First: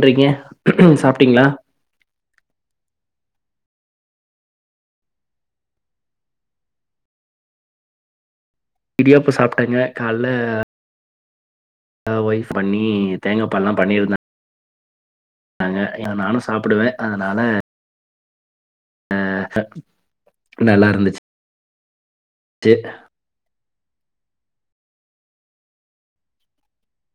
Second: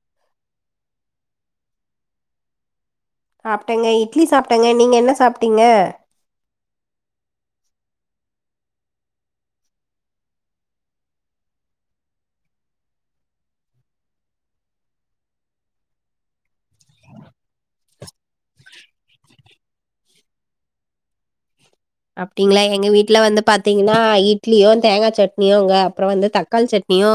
ண்றீங்க சாப்ட்டீங்ளா சாப்டேங்க இட்லி சாப்டேங்க நீங்க என்ன சாப்டீங்க இடியாப்போ சாப்ட்டங்க கால்ல அ ஒய்ஃப் பண்ணி தேங்காப்பால்லா பண்ணிருந்தா தாங்க அ நானு சாப்புடுவே அதனால அ நல்லா இருந்துச் அப்டீங்ளா எங்க வீட்ல வந்து பாத் த்தீங்கன்னா இட்லியு தேங்காச் சட்னியுங்க அப்ற வந்து தக்காள் சட்னியு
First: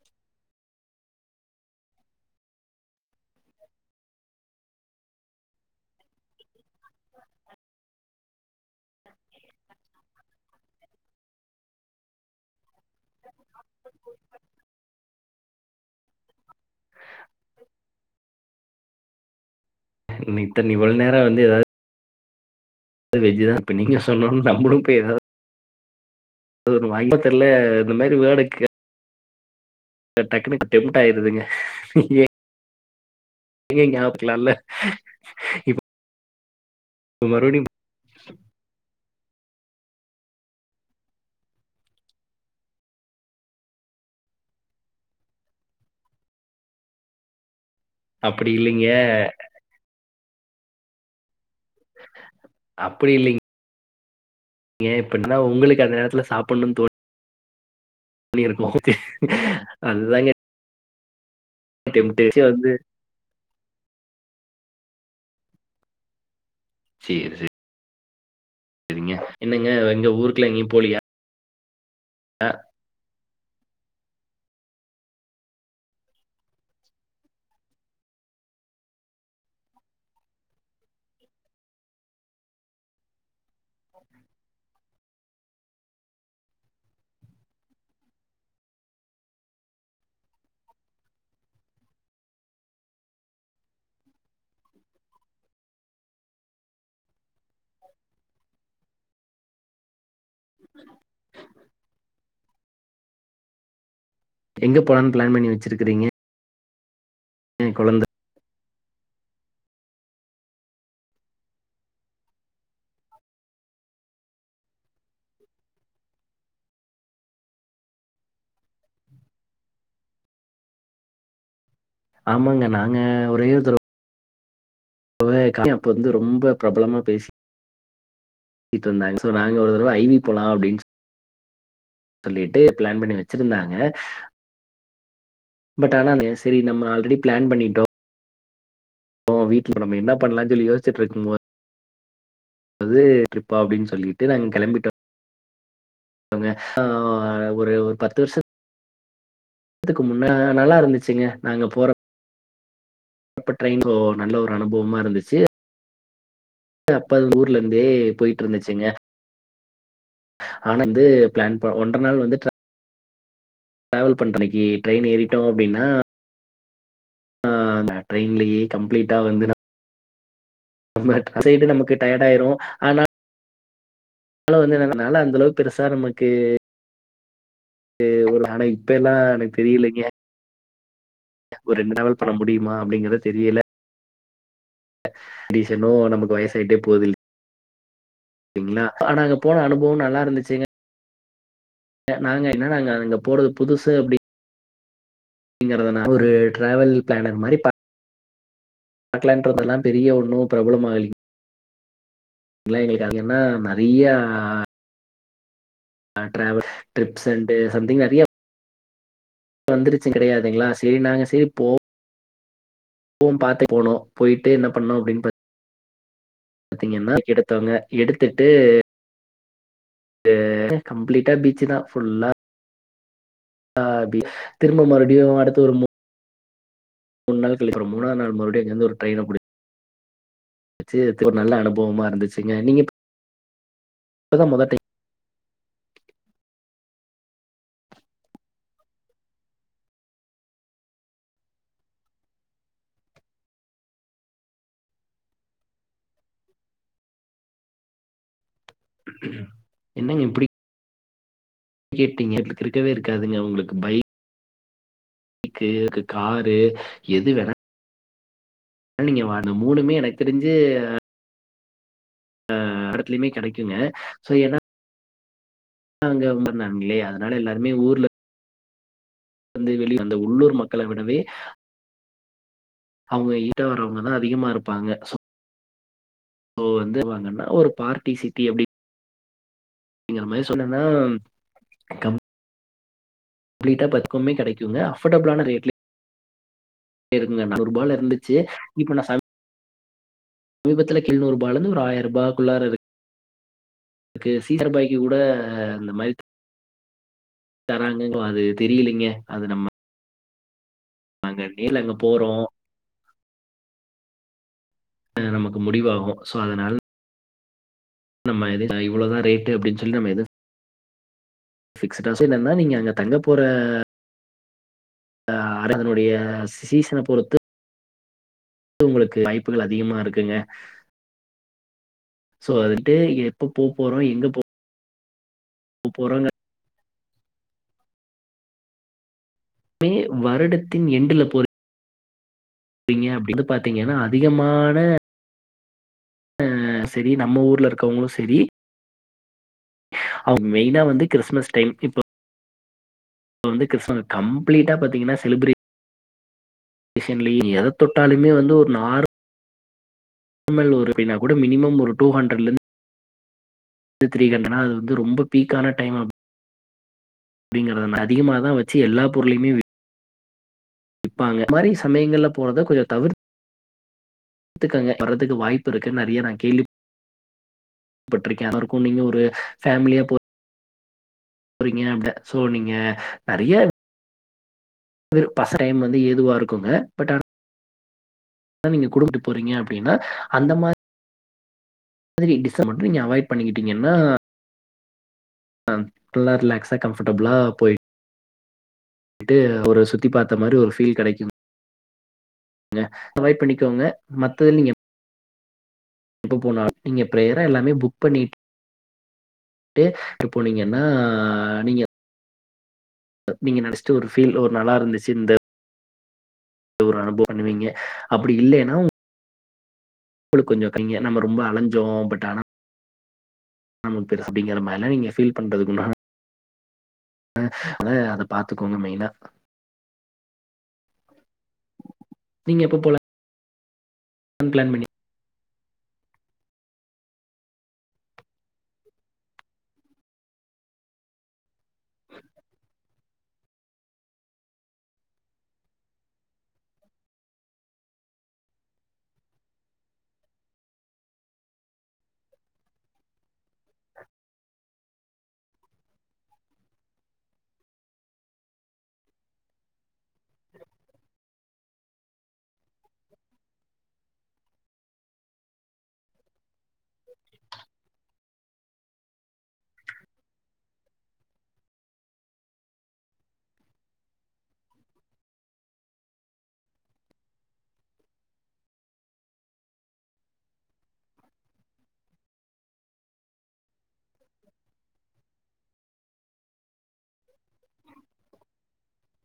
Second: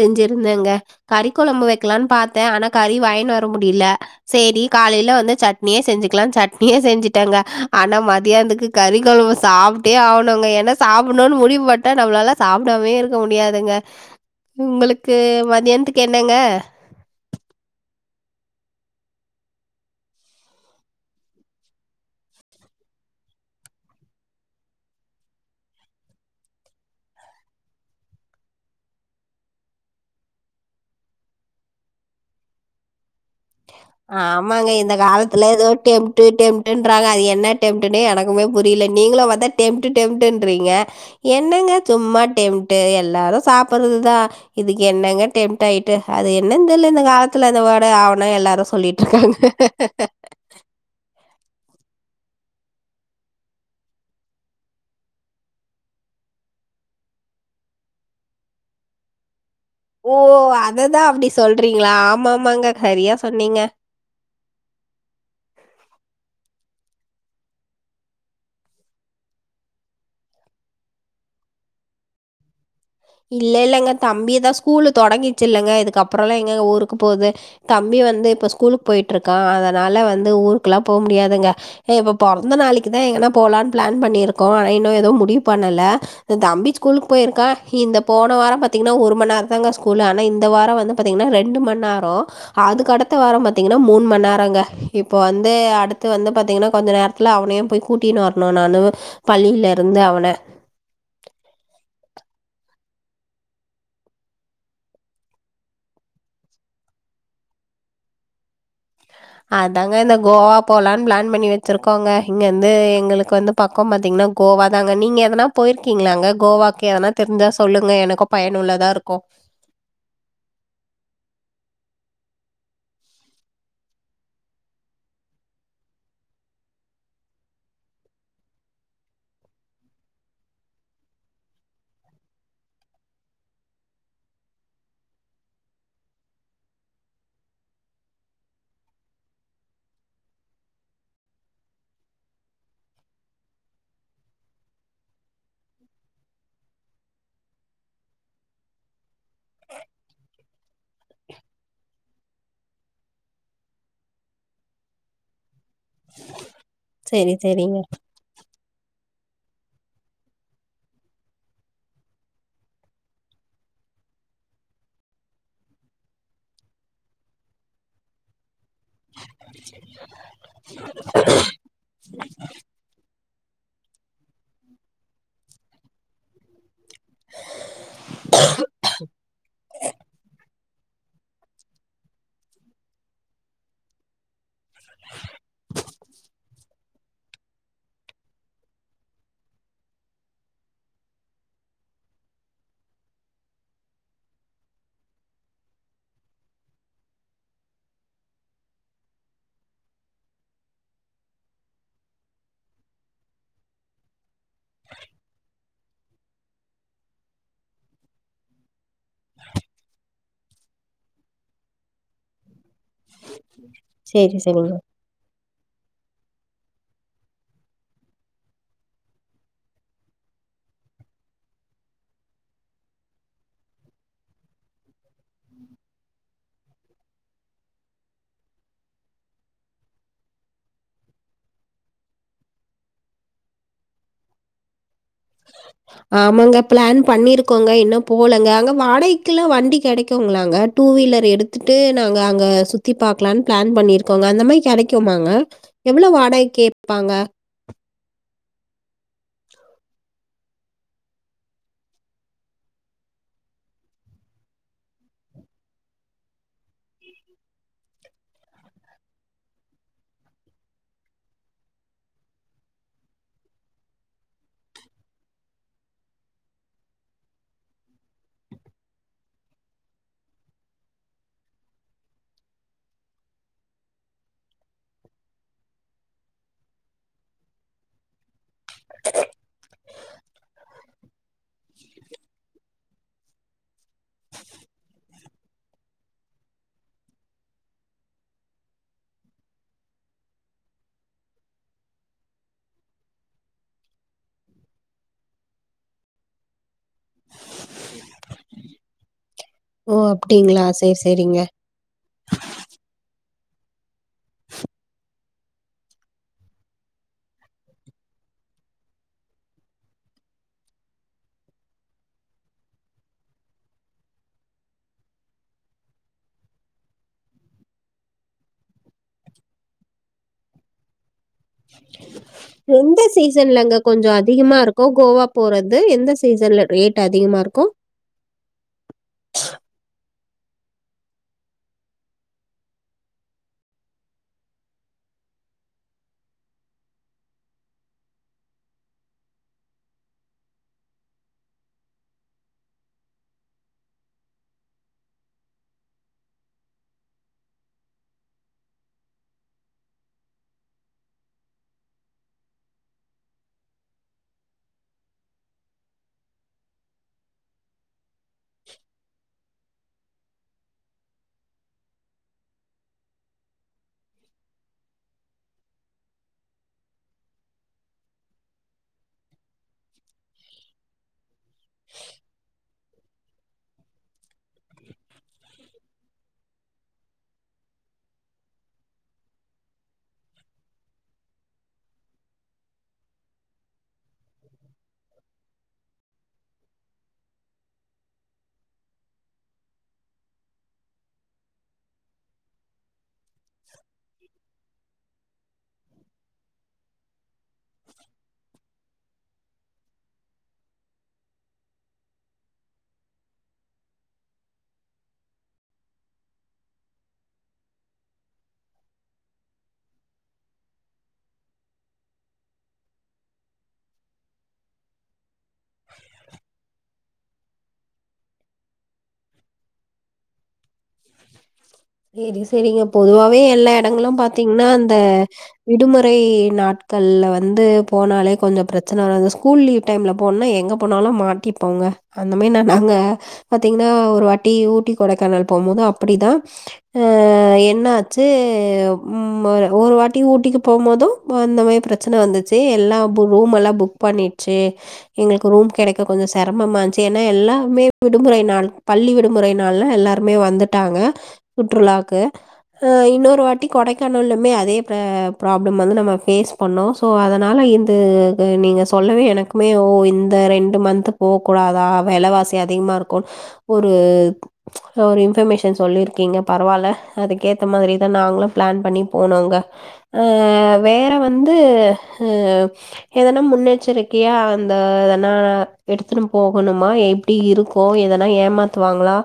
செஞ்சிருந்தேங்க கறி கொழம்பு வெக்கலான் பாத்த ஆனா கறி வாங்கினு வர முடில சேரி காலைல வந்து சட்னியே செஞ்சுக்லான் சட்னியே செஞ்சுட்டேங்க ஆனா மதியானத்துக்கு கறி கொழம்ப சாப்ட்டே ஆவணுங்க ஏன்னா சாப்பட்ணுன்னு முடிவு பட்டா நம்ளால சாப்டாமே இருக்க முடியாதுங்க உங்களுக்கு மதியான்த்துக்கு என்னங்க இன்ன இத்தன் இவ்ளோ நேரொ வந்து எதாது வெஜுதா இப்ப நீங்க சொன்னோன் நம்மளு போய் எதாவ் அது ஒன்னு வாங்கி என்னமே தெர்ல இந்த மாரி வேர்ட கே டக்குனு டெம்ட்டாயிருதுங்க ஏ ஆமாங்க இந்த காலத்துல எதோ டெம் ட்டு டெம் ட்டுன்றாங்க அது என்ன மறுபடியும் ட்டெம்ட்டுன்னே எனக்குமே புரில நீங்களு வந்தா டெம்ட்டு டெம்ட்டுன்றீங்க என்னங்க சும்மா டெம்ட்டு எல்லாரு சாப்புட்றது தா இதுக்கு என்னங்க டெம்ட்டு ஆயிட்டு அது என்னன்னு தெரில இந்த காலத்துல அந்த வா த ஆ ஊனா அப்படி எல்லாரு சொ இல்லைங்க சொல்லிட்டுருக்காங்க அப்டி இல்லிங் ஏன் அப்டினா உங்களுக்கு அந்த நேரத்துல சாப்புட்ணுன்னு தோ தோனிருக்கும் ஓ அத தா சொல்றீங்களா டெம்டேஷன் ஆமாமாங்க வந்து சரியா சொன்னீங்க செரி செரி சேரிங்க என்னங்க எங்க ஊருக்கெல்லா எங்கயு போலியா ஆஹ் இல்ல இல்லங்க தம்பிய தா ஸ்கூலு தொடங்கிச்சி இல்லங்க இதுக்கப்புறம்லா எங்கங்க ஊருக்கு போறது தம்பி வந்து இப்போ ஸ்கூலுக்கு போயிட்டிருக்கா அதனால வந்து ஊருக் எல்லா போக முடியாதுங்க இப்போ பொறந்த நாளைக்கி தா எங்கனா போகலான்னு பிளான் பண்ணியிருக்கோ ஆனா இன்னு ஏதோ முடிவு பண்ணல தம்பி ஸ்கூலுக்கு போயிருக்கா இந்த போன வாரம் பாத்திங்கன்னா ஒரு மணநேரம் தாங்க ஸ்கூலு ஆனா இந்த வாரம் வந்து பாத்தீங்கன்னா ரெண்டு மண்நேரோ அதுக்கு அடுத்த வாரம் பாத்தீங்கன்னா மூணு மண்நேரம்ங்க இப்போ வந்து அடுத்து வந்து பாத்தீங்கன்னா கொஞ்சோ நேரத்துல அவனையும் போய் கூட்டினு வரனும் நானு பள்ளில இருந்து அவன எங்க போலான்னு பிளான் பண்ணி வெச்சிருக்றீங்க [unintelligible] கொழந்த அதாங்க இந்த கோவா போலான்னு பிளான் பண்ணி வெச்சிருக்கோங்க இங்கந்து எங்களுக்கு வந்து பக்கோ பாத்தீங்கன்னா கோவா தாங்க நீங்க எதனா போயிருக்கீங்களா கோவாக்கு எதனா தெரிஞ்சா சொல்லுங்க எனக்கோ பயனுள்ளதா இருக்கோ ஆமாங்க நாங்க ஒரே ஒருதர [inaudible] அப்ப வந்து ரொம்ப பிரபலமா பேசிட் பேசிட்டிருந்தாங்க சோ நாங்க ஒரு தடவ ஐ வி போலாம் அப்டின்னு சொல்லிட்டு பிளான் பண்ணி வெச்சிருந்தாங்க பட் ஆனா [unintelligible] சேரி நம்ம ஆல்ரெடி பிளான் பண்ணிட்டோ அப்போ வீட்டுல நம்ம என்ன பண்ணலாம்னு சொல்லி யோசிச்சிட்டு இருக்கு போது [unintelligible] ட்ரிப் அப்டின்னு சொல்லிட்டு நாங்க கிளம்பிட்டோ ஆஹ் ஒரு ஒரு பத்து வருஷதுக்கு முன்னா நல்லா இருந்துச்சுங்க நாங்க போற அப்ப ட்ரெயின்ல நல்ல ஒரு அனுபவமா இருந்துச்சி அப்ப சரி, ஊர்ல சரிங்க. இருந்தே போயிட்டு இருந்துச்சுங்க ஆனா வந்து பிளான் ப ஒன்றர நாள் வந்து ட்ரா ட்ராவல் பண்ற அன்னைக்கு ட்ரெயின் ஏறிட்டோ அப்டின்னா ஆஹ் நா ட்ரெயின்லயே கம்ப்ளீட் நம்ம சைடு நமக்கு டயர்ட ஆயிரும் ஆனா அதனால வந்து எனக்குலா அந்த அளவு பெருசா நமக்கு ஒரு ஆனா இப்ப எல்லா எனக்கு தெரியலங்க ஒரு ரெண்டு நாள் பண்ண முடியுமா அப்படிங்கறத தெரியல டீச்சன்னும் நமக்கு வயச ஆயிட்டே போகுதில்ல ங்களா ஆ நாங்க போன அனுபவம் நல்லா இருந்துச்சுங்க நாங்க என்ன நாங்க அங்க போறது புதுசு அப்டி அப்படிங்கிறனால ஒரு டிரராாவல் பிளானர் மாரி அட்லாண்டோதெல்லா பெரிய ஒண்ணு பிரபலமா இல் ல எங்களுக்கு அது என்ன நரிய டிராவல் ட்ரிப்ஸ் அண்டு சம்திங் நரிய வந்துருச்சு கடையாதுங்களா சரி நாங்க சரி போ வும் பாத்து போனோ சரி, போயிட்டு என்ன சரிங்க. பண்ணோம் அப்படின்னு பா பாத்தீங்கன்னா எடுத்தவங்க எடுத்துட்டு அ கம்ப்ளீட்டா பீச்சு தா ஃபுல்லா திரும்ப மறுடியும் அடுத்து ஒரு மூணு மூணு நாள் கழிக்கறோம் மூணா நாள் மறுடியும் அங்கந்து ஒரு ட்ரெயின பு ச்சு ஒரு நல்ல அனுபவமா இருந்துச்சுங்க நீங்க இப் இப்ப தா மொத டைம் ஆமாங்க பிளான் பண்ணிருக்கோங்க இன்னும் போலங்க அங்க வாடகைக்கு எல்லாம் வண்டி கிடைக்குங்களாங்க டூ வீலர் எடுத்துட்டு நாங்க அங்க சுத்தி பாக்கலாம்னு பிளான் பண்ணிருக்கோங்க அந்த மாதிரி கிடைக்குோமாங்க எவ்வளவு வாடகை கேட்பாங்க என்னங்க இப்டி கேட்டிங்க இருக்கவே இருக்காதுங்க உங்களுக்கு பை க்குக்கு காரு எது வேண நீங்க மூணுமே எனக்கு தெரிஞ்சு அ இடத்துலயுமே கிடைக்குங்கோ ஏன்னா அங்கொம்ப நலைய அதனால எல்லாருமே ஊர்ல வந்து வெளிய வந்த உள்ளூர் மக்களை விடவே அவங்க ஈட்ட வரவங்கதான் அதிகமா இருப்பாங்க வந்துங்கன்னா ஒரு பார்டி சிட்டி அப்ப அப்பங்கற மாதிரி சொன்னேன்னா அப்பிட்டா பத்துக்குமே கிடைக்குங்க அஃபர்டபிளான ரேட் இருங்க ந ரூப இருந்துச்சு இப்ப நான் சமீபத்துல கிழ்நூறு ரூபாய இருந்து ஒரு ஆயிரம் ரூபாய்க்குள்ளார இருக்குக்கு சீச ரூபாய்க்கு கூட அந்த மாதிரி தராங்கன்ன அது தெரியலங்க அது நம்ம ஓ அப்டிங்களா நாங்க நீல அங்க போறோம் நமக்கு முடிவாகும் சோ அதனால் நம்ம எது இவ்வளோதான் ரேட்டு அப்படின்னு சொல்லி நம்ம எது ஃபிகஸ் டஃப்பேன நீங்க அங்க தங்க போற அதனுடைய சீசன பொறுத்து உங்களுக்கு வாய்ப்புகள் அதிகமா இருக்குங்க சோ வந்துட்டு எந்த எப்ப போ சீசன்லங்க போறோ கொஞ்சம் எங்க போ அதிகமா இருக் கும் கோவ போறது எந்த போறோ சீசன்ல ரே ட் அதிகமா இருக்கும் வருடத்தின் எண்டல போறீங்க அப்பட பாார்த்தீங்கன்னா அதிகமான ஹ சரி நம்ம ஊர்ல இருக்கவங்களும் சரி அவங்க மெயினா வந்து கிறிஸ்மஸ் டைம் இப்ப இ வந்து கிறி கம்ப்ளீட்டா பாத்தீங்கன்னா செலிப்ரேஷன் எதை தொட்டாலுமே வந்து ஒரு நார் நார்மல் ஒரு எப்டினா கூட மினிமம் ஒரு டூ ஹண்ட்ரட்லந்து த்ரீ ஹண்ட்ன அது வ ரொம்ப பீக்கான டைம் அப்படிங்கறதுன அதிகமா தான் வச்சு எல்லா பொருளையும விப்பாங்க மாரி சமயங்கள்ல போறதை கொஞ்சம் தவிர்தக்கங்க வர்றதுக்கு வாய்ப்பு இருக்குன்னு நிறைய நான் கேள்விப்பட்டிருக்கேன் அதுரைக்கும் நீங்க ஒரு. பேமிலியா போ றீங்க அப்ட சோ நீங்க அறிய ற பச டைம் வந்து ஏதுவா இருக்குங்க பட் ஆ நீங்க குடுபிட்டு போறீங்க அப்படின்னா அந்த மாதிரி டிஸ்ஸ மட்டு நீங்க அவாய்ட் பண்ணிக்கிட்டீங்கன்னா அ நல்லா ரிலாக்ஸா கம்ஃபர்ட்டபுளா போயிட்டு ஒரு சுத்தி பார்த்த மாதிரி ஒரு ஃபீல் கிடைக் கும்க ய் பண்ணிக்கோங்க மத்தத நீங்க எப்ப போனும் நீங்க பிரயரா எல்லாமே புக் பண்ணி இப்ப போனீங்கன்னா நீங்க நீங்க நெனச்சிட்டு ஒரு ஃபீல் ஒரு நல்லா இருந்துச்சு இந்த ஒரு அனுபவம் பண்ணுவீங்க அப்படி இல்லலைன்னாளுக்கு கொஞ்சம் கங்க நம்ப ரொம்ப அலைஞ்சோம் பட் ஆனா ஆ பே அப்படிங்கற [unintelligible] பண்றது குண அ அத அத பாத்துக்கோங்க மெயினா செரி நீங்க எப்ப செரிங்க பொதுவாவே எல்லாம் இடங்களும் போலான்னு பாத்தீங்கன்னா பிளான் பண்ணி அந்த விடுமுறை நாட்கள்ல வந்து போனாலே கொஞ்சோ பிரச்சன வரும் அ ஸ்கூல் லீவ் டைம்ல போனோம்னா எங்க போனாலும் மாட்டிப்போங்க அந்த மாரி ந நாங்க பாத்தீங்கன்னா ஒரு வாட்டி ஊட்டி கொடைக்கானல் போகும்போது அப்படிதான் ஆஹ என்ன ஆச்சு ஒரு வாட்டி ஊட்டிக்கு போகும்போதும் அந்த மாதிரி பிரச்சனை வந்துச்சு எல்லாம் ரூம்மெல்லாம் புக் பண்ணிடுச்சு எங்களுக்கு ரூம் கெடைக்க கொஞ்சம் சிரமமாச்சு ஏன்னா எல்லாருாமே விடுமுறை நாள் பள்ளி விடுமுறை நாள்லா எல்லாருமே வந்துட்டாங்க சுற்றுலாக்கு இன்னொரு வாட்டி கொடைக்கானலலமே அதே ப்ராப்ளம் வந்து நம்ம ஃபேஸ் பண்ணோம் ஸோ அதனால இ நீங்கள் சொல்லவே எனக்குமே ஓ இந்த ரெண்டு மந்த்த் போக கூூடாதா விலைவாசி அதிகமாக இருக்கூ ஒரு ஒரு இன்ஃபர்மேஷன் சொல்லிருக்கீங்க பரவாயில்ல அதுக்கேத்த மாதிரிதான் நாங்களும் பிளான் பண்ணி போனோங்க அஹ் வேற வந்து அஹ எதனா முன்னெச்சரிக்கையா அந்த இதனா எடுத்துன்னு போகணுமா எப்படி இருக்கோ எதனா ஏமாத்துவாங்களா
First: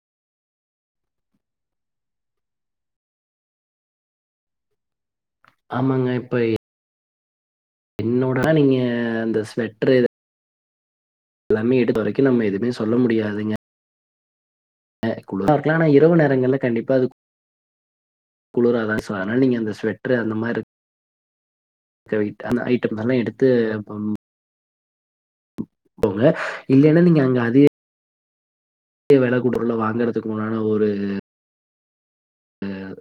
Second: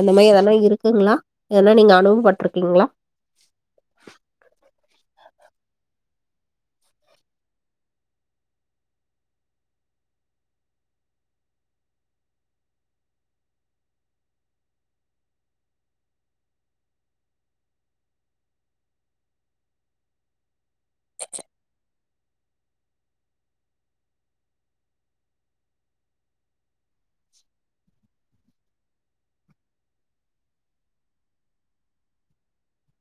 அந்த மாதிரி எதனா இருக்குங்களா இதன்னா நீங்க அனுபவப்பட்டிருக்கீங்களா ஆமாங்க இப்ப என்னோடா நீங்க அந்த ஸ்வெட்டரு எல்லாமே எடுத்து வரைக்கும் நம்ம எதுவுமே சொல்ல முடியாதுங்க ஹ் குளக்கலாம் ஆனா இரவு நேரங்கள்ல கண்டிப்பா அது குளிராதான் ச ஆனா நீங்க அந்த ஸ்வெட்டரு அந்த மாதிரிந்த ஐட்டம் எல்லாம் எடுத்து போங்க இல்லலைன்னா நீங்க அங்க அத விலைகுடரல வாங்கறதுக்கு முன்னான ஒரு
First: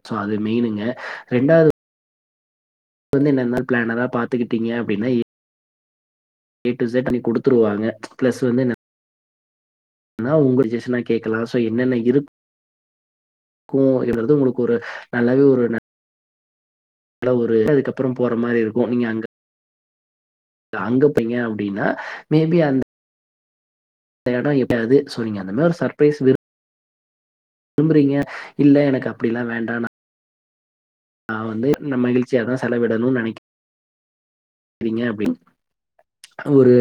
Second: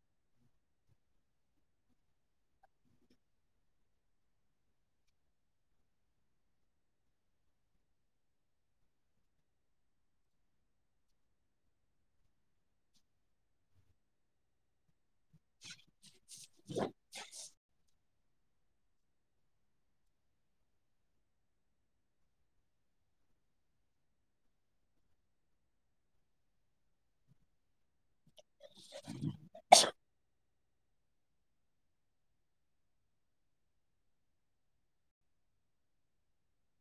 சோ அது மெயினுங்க ரெண்டாவது அ வந்து என்னெந்த பிளானரா பாத்துக்கிட்டீங்க அப்படின்னா ஏ டு ஜட் நீ கொடுத்துருவாங்க பிளஸ் வந்து ஆனா உங்க ஜெஷனா கேட்கலாம் சோ என்னென்ன இருக்கூ என்றது உங்களுக்கு ஒரு நல்லவி உரு அப்புறோ போற மாதிரி இருக்கும் நீங்க அங்க அங்க போையங்க அப்படின்னா மேபி அந்த இடம் எப்படியாவது சொ அந்த மாரி ஒரு சர்பரைஸ் றீங்க இல்ல எனக்கு அப்படிலா வேண்டானா நஹ வந்து இந்த மகிழ்ச்சியதான் செலவிடணும்னு நினைக்கிறேன்ங்க அப்டின்னு ஒரு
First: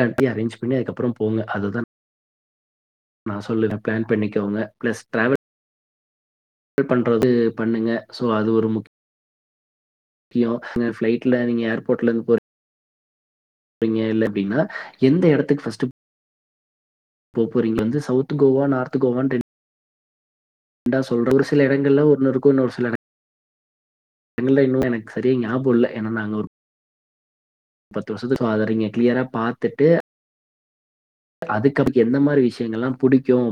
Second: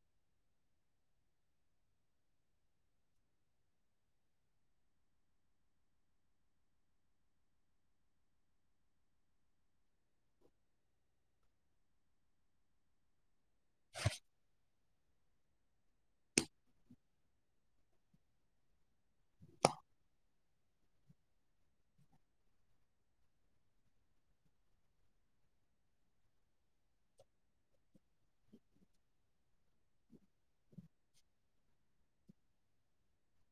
அனுப்பி அரேஞ்ச் பண்ணி அதுக்கப்புறோ போங்க அததான் நான் சொல்லன் பிளான் பண்ணிக்கோங்க பிளஸ் டல்ல் பண்றது பண்ணுங்க சோ அது ஒரு முக்கியம் பிளைட்ல நீங்க ஏர்போர்ட்ல இருந்து போற அங்க இல்ல அப்படீங்னா எந்த இடத்துக்கு ஃபஸ்ட் போ போறீங்க வந்து சவுத் கோவா நார்த் கோவான் ரண்டா சொல்ற ஒரு சில இடங்கள்ல ஒருன்னொறுக்கும் இன்னொரு சில இடங்கள் எங்கல இன்னும் எனக்கு சரிய ஞாபகம் இல்லை ஏன்ன நாங்க ஒருப்பத்து வருஷத்து அதங்க கிளியரா பாத்துட்டு அதுக்கப்பு எந்த மாரி விஷயங்கள் எல்லாம் பிடிக்கும்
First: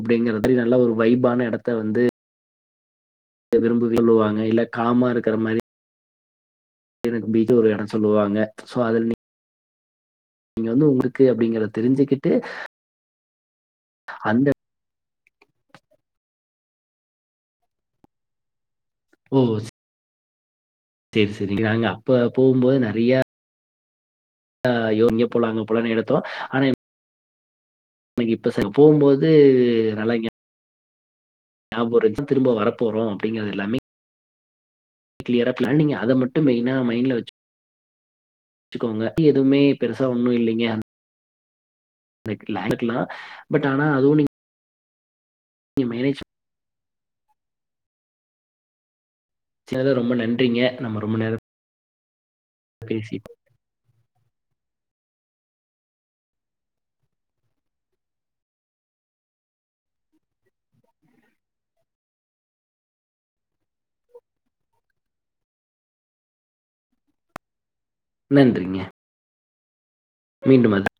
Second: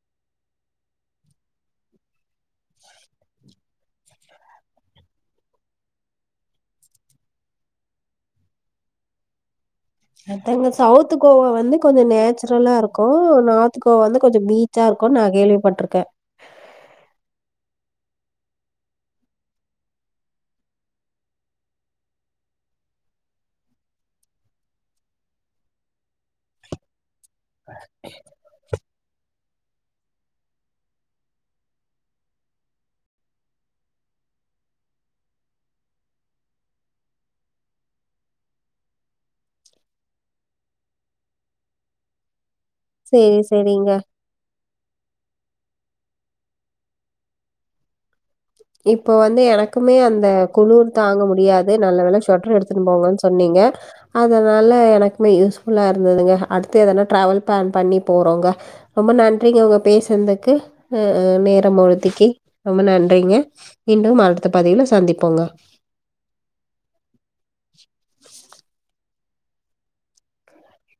அப்படிங்கறதுல நல்லா ஒரு வைபான இடத்த வந்து ச விரும்பி சொல்லுவாங்க. இல்ல காமா இருக்கிற மாரி எனக்கு பீச்ச ஒரு இடம் சொல்லுவாங்க சோ அதுல நீ அங்க சவுத் கோவா அப்படிங்கிறத வந்து கொஞ்சோ தெரிஞ்சுக்கிட்டு நேச்சுரலா இருக்கும் நார்த் கோவா வந்து கொஞ்சம் அந்த பீச்சா இருக்கும் நான் கேள்விப்பட்டிருக்கே ஓ செரி செரி நாங்க அப்ப போகும்போது நெறைய ஆ யோ இங்க போலாங்க போலனு எடுத்தோம் ஆனா எனக்கு இப்ப போகும்போது நல்லாருக்கய ஞாபம் இருக்கு திரும்ப வர போறோம் அப்படிங்கறது எல்லாமே கிளியரா பிளானிங் அதை மட்டும் மெயினா மைண்டல வச்சுக்கோங்க எதுவுமே பெருசா ஒண்ணும் இல்லைங்க இருக்கலாம் சரி, பட் ஆனா சரிங்க. அதுவும் நீங்க நீ மேரேஜ் இப் இப்போ வந்து எனக்குமே ரொம்ப அந்த நன்றிங்க குளிர் நம்ம ரொம்ப தாங்க நேரம் முடியாது நல்ல வேல எடுத்து போங்க பேசி சொன்னீங்க அதனால எனக்குமே யூஸ் யூஸ் ஃபுல்லாக இருந்ததுங்க அடுத்து எதனா ட்ராவல் பிளான் பண்ணி போகிறோங்க ரொம்ப நன்றிங்க உங்க பேசுதுக்கு நேரம் ஒதுக்கி ரொம்ப நன்றிங்க இன்னும் அடுத்த பதிவுல சந்திப்போங்க நன்றிங்க மீண்டும் வேண்டா